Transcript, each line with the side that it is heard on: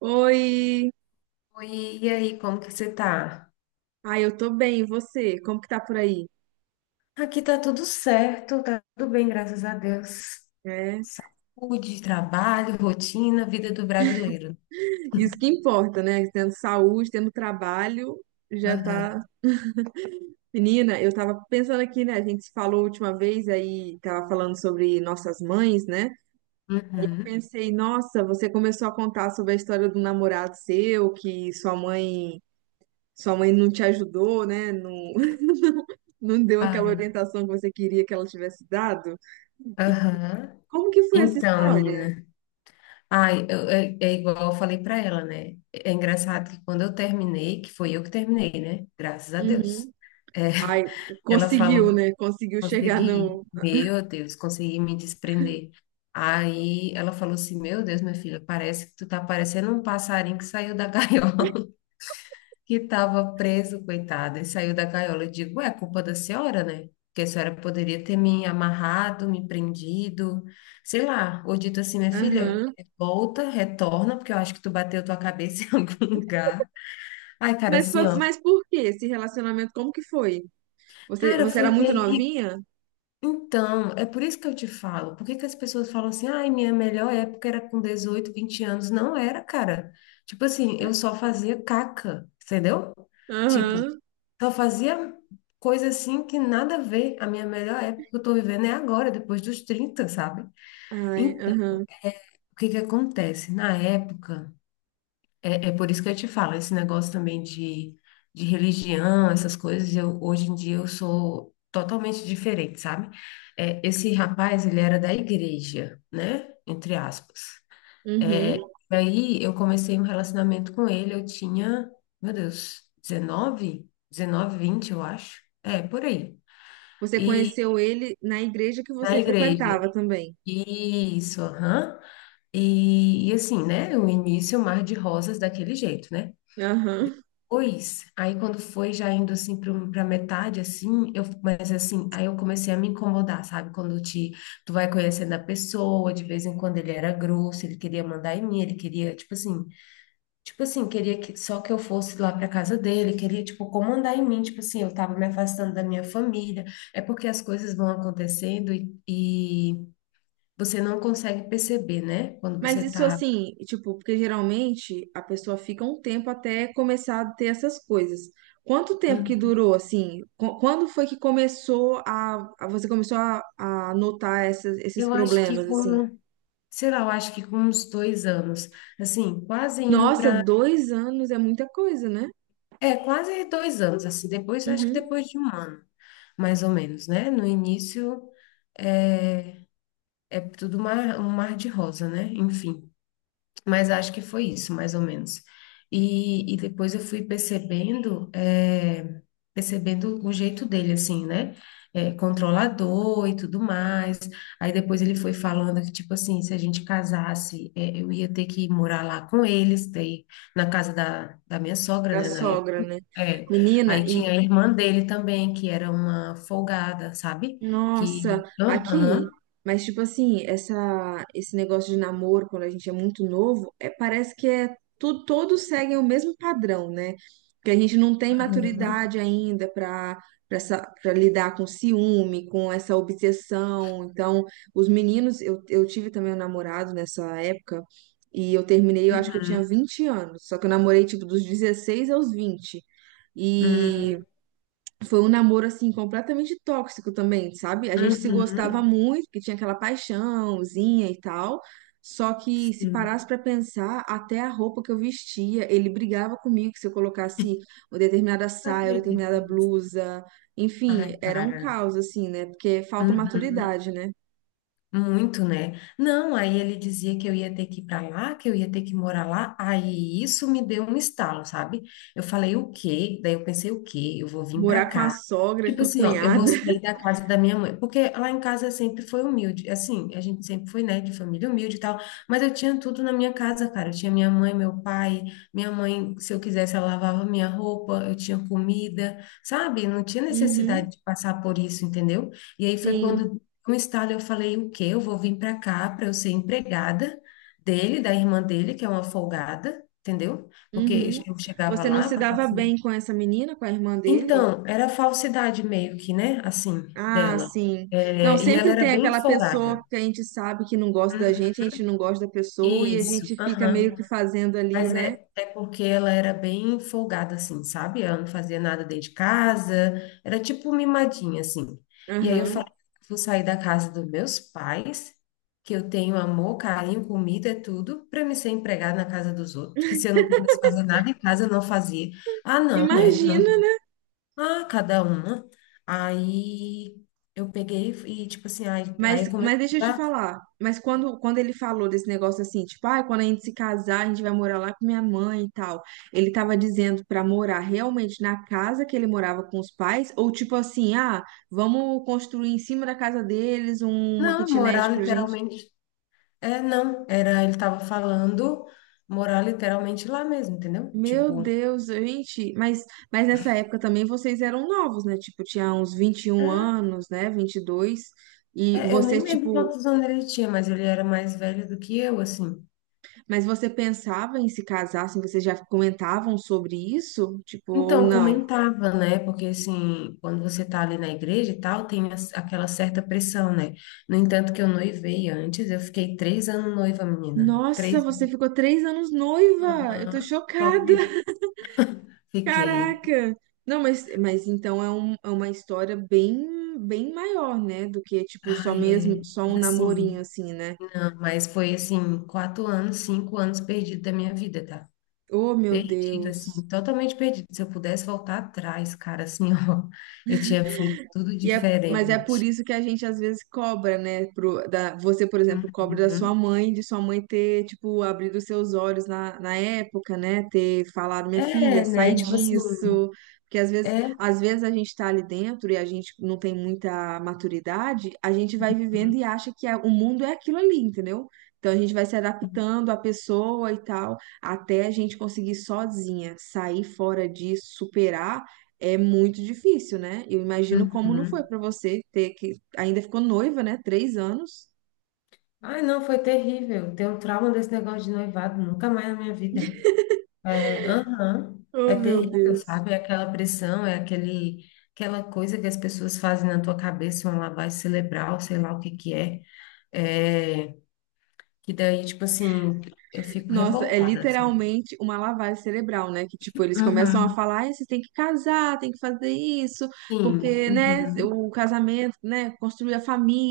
right: Oi!
left: Oi, e aí, como que você tá?
right: Ah, eu tô bem, e você? Como que tá por aí?
left: Aqui tá tudo certo, tá tudo bem, graças a Deus.
right: É,
left: Saúde, trabalho, rotina, vida do brasileiro.
right: isso que importa, né? Tendo saúde, tendo trabalho, já tá.
left: Aham.
right: Menina, eu tava pensando aqui, né? A gente se falou a última vez, aí tava falando sobre nossas mães, né?
left: Uhum.
right: Pensei, nossa, você começou a contar sobre a história do namorado seu, que sua mãe não te ajudou, né? Não, não deu aquela
left: Ai,
right: orientação que você queria que ela tivesse dado. E
left: aham.
right: como que foi essa
left: Então,
right: história?
left: menina, é igual eu falei pra ela, né? É engraçado que quando eu terminei, que foi eu que terminei, né? Graças a Deus.
right: Uhum.
left: É,
right: Ai,
left: ela
right: conseguiu,
left: falou:
right: né? Conseguiu chegar
left: Consegui,
right: no.
left: meu Deus, consegui me desprender. Aí ela falou assim: Meu Deus, minha filha, parece que tu tá parecendo um passarinho que saiu da gaiola, que tava preso, coitado, e saiu da gaiola. Eu digo: É culpa da senhora, né? Porque a senhora poderia ter me amarrado, me prendido, sei lá, ou dito assim: Minha filha,
right: Aham.
left: volta, retorna, porque eu acho que tu bateu tua cabeça em algum lugar. Ai, cara,
right: Mas,
left: assim, ó,
right: mas por que esse relacionamento? Como que foi? Você,
left: cara,
right: você
left: foi
right: era muito
left: terrível.
right: novinha?
left: Então, é por isso que eu te falo. Por que que as pessoas falam assim: ai, minha melhor época era com 18, 20 anos? Não era, cara. Tipo assim, eu só fazia caca, entendeu? Tipo,
right: Aham.
left: só fazia coisa assim que nada a ver. A minha melhor época, que eu tô vivendo, é agora, depois dos 30, sabe?
right: Ai,
left: Então,
right: aham.
left: o que que acontece na época? É por isso que eu te falo, esse negócio também de religião, essas coisas. Eu hoje em dia eu sou totalmente diferente, sabe? É, esse rapaz, ele era da igreja, né? Entre aspas. É,
right: Uhum.
left: e aí eu comecei um relacionamento com ele. Eu tinha, meu Deus, 19? 19, 20, eu acho. É, por aí.
right: Você
left: E
right: conheceu ele na igreja que
left: na
right: você
left: igreja.
right: frequentava também.
left: Isso, aham. E assim, né? O início, o mar de rosas daquele jeito, né?
right: Aham.
left: Pois, aí quando foi já indo assim para metade assim, eu, mas assim, aí eu comecei a me incomodar, sabe? Quando te Tu vai conhecendo a pessoa, de vez em quando ele era grosso, ele queria mandar em mim, ele queria, tipo assim, queria que só que eu fosse lá para casa dele, queria tipo comandar em mim. Tipo assim, eu tava me afastando da minha família. É porque as coisas vão acontecendo e você não consegue perceber, né? Quando
right: Mas
left: você
right: isso
left: tá...
right: assim, tipo, porque geralmente a pessoa fica um tempo até começar a ter essas coisas. Quanto tempo que
left: Hum.
right: durou, assim? Quando foi que começou você começou a notar esses
left: Eu acho que
right: problemas, assim?
left: com, sei lá, eu acho que com uns 2 anos, assim, quase indo
right: Nossa,
left: para,
right: 2 anos é muita coisa, né?
left: é, quase 2 anos, assim, depois, acho que
right: Uhum.
left: depois de 1 ano, mais ou menos, né? No início é tudo mar, um mar de rosa, né? Enfim. Mas acho que foi isso, mais ou menos. E depois eu fui percebendo, percebendo o jeito dele, assim, né? Controlador e tudo mais. Aí depois ele foi falando que, tipo assim, se a gente casasse, eu ia ter que ir morar lá com eles, daí, na casa da minha sogra,
right: Da
left: né, na época.
right: sogra, né?
left: É.
right: Menina.
left: Aí tinha a irmã dele também, que era uma folgada, sabe?
right: Nossa,
left: Que.
right: aqui,
left: Aham,
right: mas tipo assim, esse negócio de namoro quando a gente é muito novo, é, parece que todos seguem o mesmo padrão, né? Que a gente não tem
left: aham.
right: maturidade ainda para lidar com ciúme, com essa obsessão. Então, os meninos, eu tive também um namorado nessa época e eu terminei, eu acho que eu tinha 20 anos, só que eu namorei tipo dos 16 aos 20.
left: Uhum,
right: E foi um namoro assim completamente tóxico também, sabe? A gente se
left: uhum,
right: gostava
left: uhum.
right: muito, que tinha aquela paixãozinha e tal. Só que se
left: Sim.
right: parasse pra pensar, até a roupa que eu vestia, ele brigava comigo que se eu colocasse uma determinada
left: Não
right: saia, uma
left: acredito
right: determinada
left: nisso.
right: blusa,
left: Ai,
right: enfim, era um
left: cara.
right: caos assim, né? Porque falta
left: Uhum.
right: maturidade, né?
left: Muito, né? Não, aí ele dizia que eu ia ter que ir para lá, que eu ia ter que morar lá. Aí isso me deu um estalo, sabe? Eu falei: o quê? Daí eu pensei: o quê? Eu vou vir para
right: Morar com a
left: cá.
right: sogra,
left: Tipo
right: com a
left: assim, ó, eu vou
right: cunhada.
left: sair da casa da minha mãe, porque lá em casa sempre foi humilde, assim, a gente sempre foi, né, de família humilde e tal, mas eu tinha tudo na minha casa, cara. Eu tinha minha mãe, meu pai, minha mãe, se eu quisesse, ela lavava minha roupa, eu tinha comida, sabe? Não tinha
right: Uhum,
left: necessidade de passar por isso, entendeu? E aí foi
right: sim.
left: quando um estalo, eu falei: o quê? Eu vou vir para cá para eu ser empregada dele, da irmã dele, que é uma folgada, entendeu? Porque
right: Uhum.
left: eu chegava
right: Você não
left: lá,
right: se
left: passava
right: dava
left: assim.
right: bem com essa menina, com a irmã dele?
left: Então, era falsidade meio que, né? Assim,
right: Ah,
left: dela.
right: sim. Não,
left: É, e ela
right: sempre
left: era
right: tem
left: bem
right: aquela pessoa
left: folgada.
right: que a gente sabe que não gosta da
left: Uhum.
right: gente, a gente não gosta da pessoa e a
left: Isso,
right: gente fica meio que
left: aham.
right: fazendo ali,
left: Mas
right: né?
left: é, é porque ela era bem folgada, assim, sabe? Ela não fazia nada dentro de casa, era tipo mimadinha, assim. E aí eu
right: Aham.
left: falei, vou sair da casa dos meus pais, que eu tenho amor, carinho, comida, é tudo, para me ser empregada na casa dos outros, que se eu não quisesse fazer nada em casa, eu não fazia. Ah, não, né?
right: Imagina,
left: Não.
right: né?
left: Ah, cada uma. Aí eu peguei e, tipo assim, aí, aí eu
right: Mas,
left: comecei
right: mas
left: a
right: deixa eu te
left: estudar.
right: falar. Mas quando ele falou desse negócio assim, tipo, ah, quando a gente se casar, a gente vai morar lá com minha mãe e tal. Ele tava dizendo pra morar realmente na casa que ele morava com os pais, ou tipo assim, ah, vamos construir em cima da casa deles uma
left: Não,
right: kitnet
left: morar
right: pra gente.
left: literalmente. É, não, era, ele tava falando morar literalmente lá mesmo, entendeu?
right: Meu
left: Tipo,
right: Deus, gente, mas nessa época também vocês eram novos, né? Tipo, tinha uns vinte e um
left: é,
right: anos, né? 22. E
left: eu
right: você,
left: nem lembro
right: tipo,
left: quantos anos ele tinha, mas ele era mais velho do que eu, assim.
right: mas você pensava em se casar, assim, vocês já comentavam sobre isso? Tipo, ou
left: Então,
right: não?
left: comentava, né? Porque, assim, quando você tá ali na igreja e tal, tem aquela certa pressão, né? No entanto, que eu noivei antes, eu fiquei 3 anos noiva, menina.
right: Nossa,
left: Três
right: você
left: anos.
right: ficou 3 anos noiva! Eu tô
left: Aham, tu
right: chocada!
left: acredita? Fiquei.
right: Caraca! Não, mas então é uma história bem, bem maior, né? Do que, tipo, só
left: Ai,
right: mesmo,
left: é.
right: só
left: Mas,
right: um namorinho,
left: assim,
right: assim, né?
left: não, mas foi, assim, 4 anos, 5 anos perdido da minha vida, tá?
right: Oh, meu
left: Perdido, assim,
right: Deus!
left: totalmente perdido. Se eu pudesse voltar atrás, cara, assim, ó, eu tinha feito tudo
right: Mas é por
left: diferente.
right: isso que a gente às vezes cobra, né? Você, por exemplo, cobra da sua
left: Uhum.
right: mãe, de sua mãe ter, tipo, abrido os seus olhos na época, né? Ter falado, minha filha,
left: É,
right: sai
left: né? Tipo assim,
right: disso. Porque às vezes,
left: é.
right: às vezes a gente tá ali dentro e a gente não tem muita maturidade, a gente vai vivendo
left: Uhum.
right: e acha que o mundo é aquilo ali, entendeu? Então a gente vai se adaptando à pessoa e tal, até a gente conseguir sozinha sair fora disso, superar é muito difícil, né? Eu imagino como não foi
left: Uhum.
right: pra você ter que. Ainda ficou noiva, né? 3 anos.
left: Ai, não, foi terrível. Tenho um trauma desse negócio de noivado, nunca mais na minha vida. É, aham, é
right: Oh, meu
left: terrível,
right: Deus.
left: sabe? É aquela pressão, é aquele, aquela coisa que as pessoas fazem na tua cabeça, uma lavagem cerebral, sei lá o que que é. É, que daí, tipo assim, eu fico
right: Nossa, é
left: revoltada, assim.
right: literalmente uma lavagem cerebral, né? Que, tipo, eles começam a falar, "Ai, vocês têm que casar, tem que fazer isso,
left: Sim.
right: porque, né,
left: Uhum.
right: o casamento, né, construir a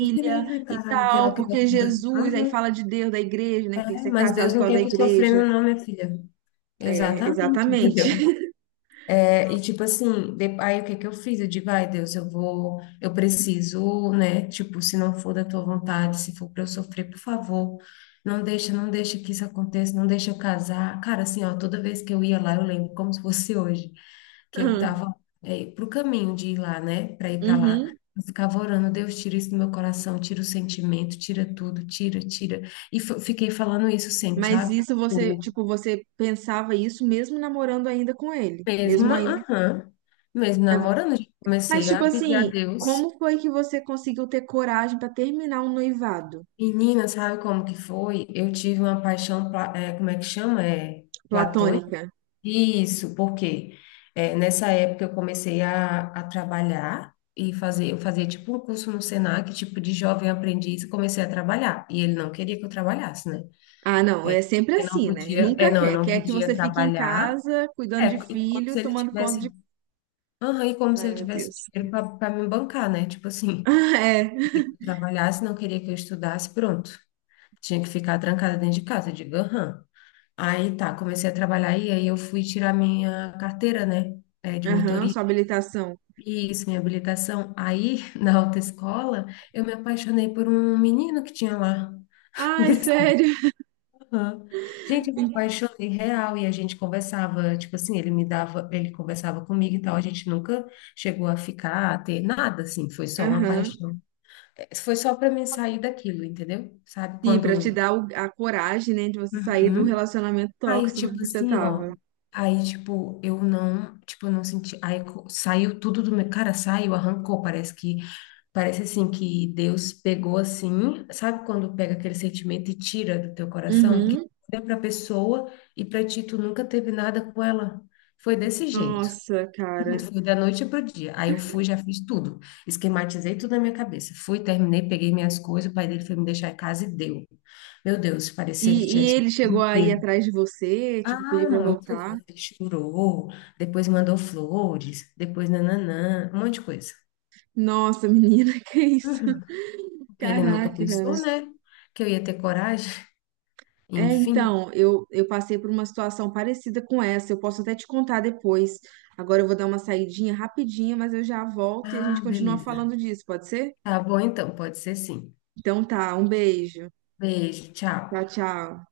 left: Deus me livre,
right: e
left: cara, aquela
right: tal, porque
left: criatura.
right: Jesus, aí
left: Uhum.
right: fala de Deus, da igreja, né, que tem que
left: É,
right: ser
left: mas
right: casado
left: Deus
right: por
left: não
right: causa da
left: quer tu
right: igreja.
left: sofrendo, não, minha filha.
right: É,
left: Exatamente,
right: exatamente.
left: entendeu? É, e tipo assim, aí o que que eu fiz? Eu digo: ai, Deus, eu preciso, né? Tipo, se não for da tua vontade, se for pra eu sofrer, por favor, não deixa, não deixa que isso aconteça, não deixa eu casar. Cara, assim, ó, toda vez que eu ia lá, eu lembro como se fosse hoje. Que eu tava, é, pro caminho de ir lá, né? Para ir para lá.
right: Uhum.
left: Eu ficava orando: Deus, tira isso do meu coração, tira o sentimento, tira tudo, tira, tira. E fiquei falando isso sempre,
right: Mas
left: sabe?
right: isso você,
left: O
right: tipo, você pensava isso mesmo namorando ainda com ele, mesmo
left: mesmo,
right: ainda.
left: aham, mesmo namorando, já
right: Mas
left: comecei
right: tipo
left: a pedir a
right: assim,
left: Deus.
right: como foi que você conseguiu ter coragem pra terminar um noivado?
left: Menina, sabe como que foi? Eu tive uma paixão, é, como é que chama? É, platônica?
right: Platônica.
left: Isso, porque nessa época eu comecei a trabalhar e fazer, eu fazia tipo um curso no Senac, tipo de jovem aprendiz, e comecei a trabalhar. E ele não queria que eu trabalhasse, né?
right: Ah, não, é sempre
left: Eu não
right: assim, né?
left: podia, é,
right: Nunca
left: não, eu
right: quer,
left: não
right: quer que
left: podia
right: você fique em
left: trabalhar.
right: casa cuidando
left: É,
right: de
left: e como
right: filho,
left: se ele
right: tomando conta de.
left: tivesse, aham, e como se
right: Ai,
left: ele
right: meu
left: tivesse
right: Deus.
left: dinheiro para me bancar, né? Tipo assim,
right: É.
left: queria que eu trabalhasse, não queria que eu estudasse, pronto. Tinha que ficar trancada dentro de casa, eu digo, aham. Aí tá, comecei a trabalhar e aí eu fui tirar minha carteira, né? É, de
right: Aham,
left: motorista.
right: sua habilitação.
left: Isso, minha habilitação. Aí, na autoescola, eu me apaixonei por um menino que tinha lá.
right: Ai,
left: Engraçado.
right: sério.
left: Aham. Gente, eu me apaixonei real e a gente conversava, tipo assim, ele me dava, ele conversava comigo e tal, a gente nunca chegou a ficar, a ter nada, assim, foi só uma
right: Aham.
left: paixão. É, foi só para mim sair daquilo, entendeu? Sabe,
right: Sim, pra te
left: quando...
right: dar a coragem, né, de você sair do
left: Uhum.
right: relacionamento
left: Aí,
right: tóxico
left: tipo
right: que você
left: assim, ó.
right: tava.
left: Aí, tipo, eu não senti. Saiu tudo do meu. Cara, saiu, arrancou. Parece que. Parece assim que Deus pegou assim. Sabe quando pega aquele sentimento e tira do teu coração? Que
right: Uhum.
left: olha pra pessoa e pra ti tu nunca teve nada com ela. Foi desse jeito.
right: Nossa, cara.
left: Foi da noite pro dia. Aí eu fui, já fiz tudo. Esquematizei tudo na minha cabeça. Fui, terminei, peguei minhas coisas. O pai dele foi me deixar em casa e deu. Meu Deus,
right: E,
left: parecia que tinha
right: e
left: tido
right: ele chegou
left: um
right: aí
left: tiro.
right: atrás de você, tipo, pedir
left: Ah,
right: pra
left: muito
right: voltar.
left: lindo. Chorou, depois mandou flores, depois nananã, um monte de coisa.
right: Nossa, menina, que isso?
left: Uhum. Porque ele nunca
right: Caraca, cara.
left: pensou, né? Que eu ia ter coragem.
right: É,
left: Enfim.
right: então, eu passei por uma situação parecida com essa. Eu posso até te contar depois. Agora eu vou dar uma saidinha rapidinha, mas eu já volto e a
left: Ah,
right: gente continua
left: beleza.
right: falando disso, pode ser?
left: Tá bom então, pode ser sim.
right: Então tá, um beijo.
left: Beijo, tchau.
right: Tchau, tchau.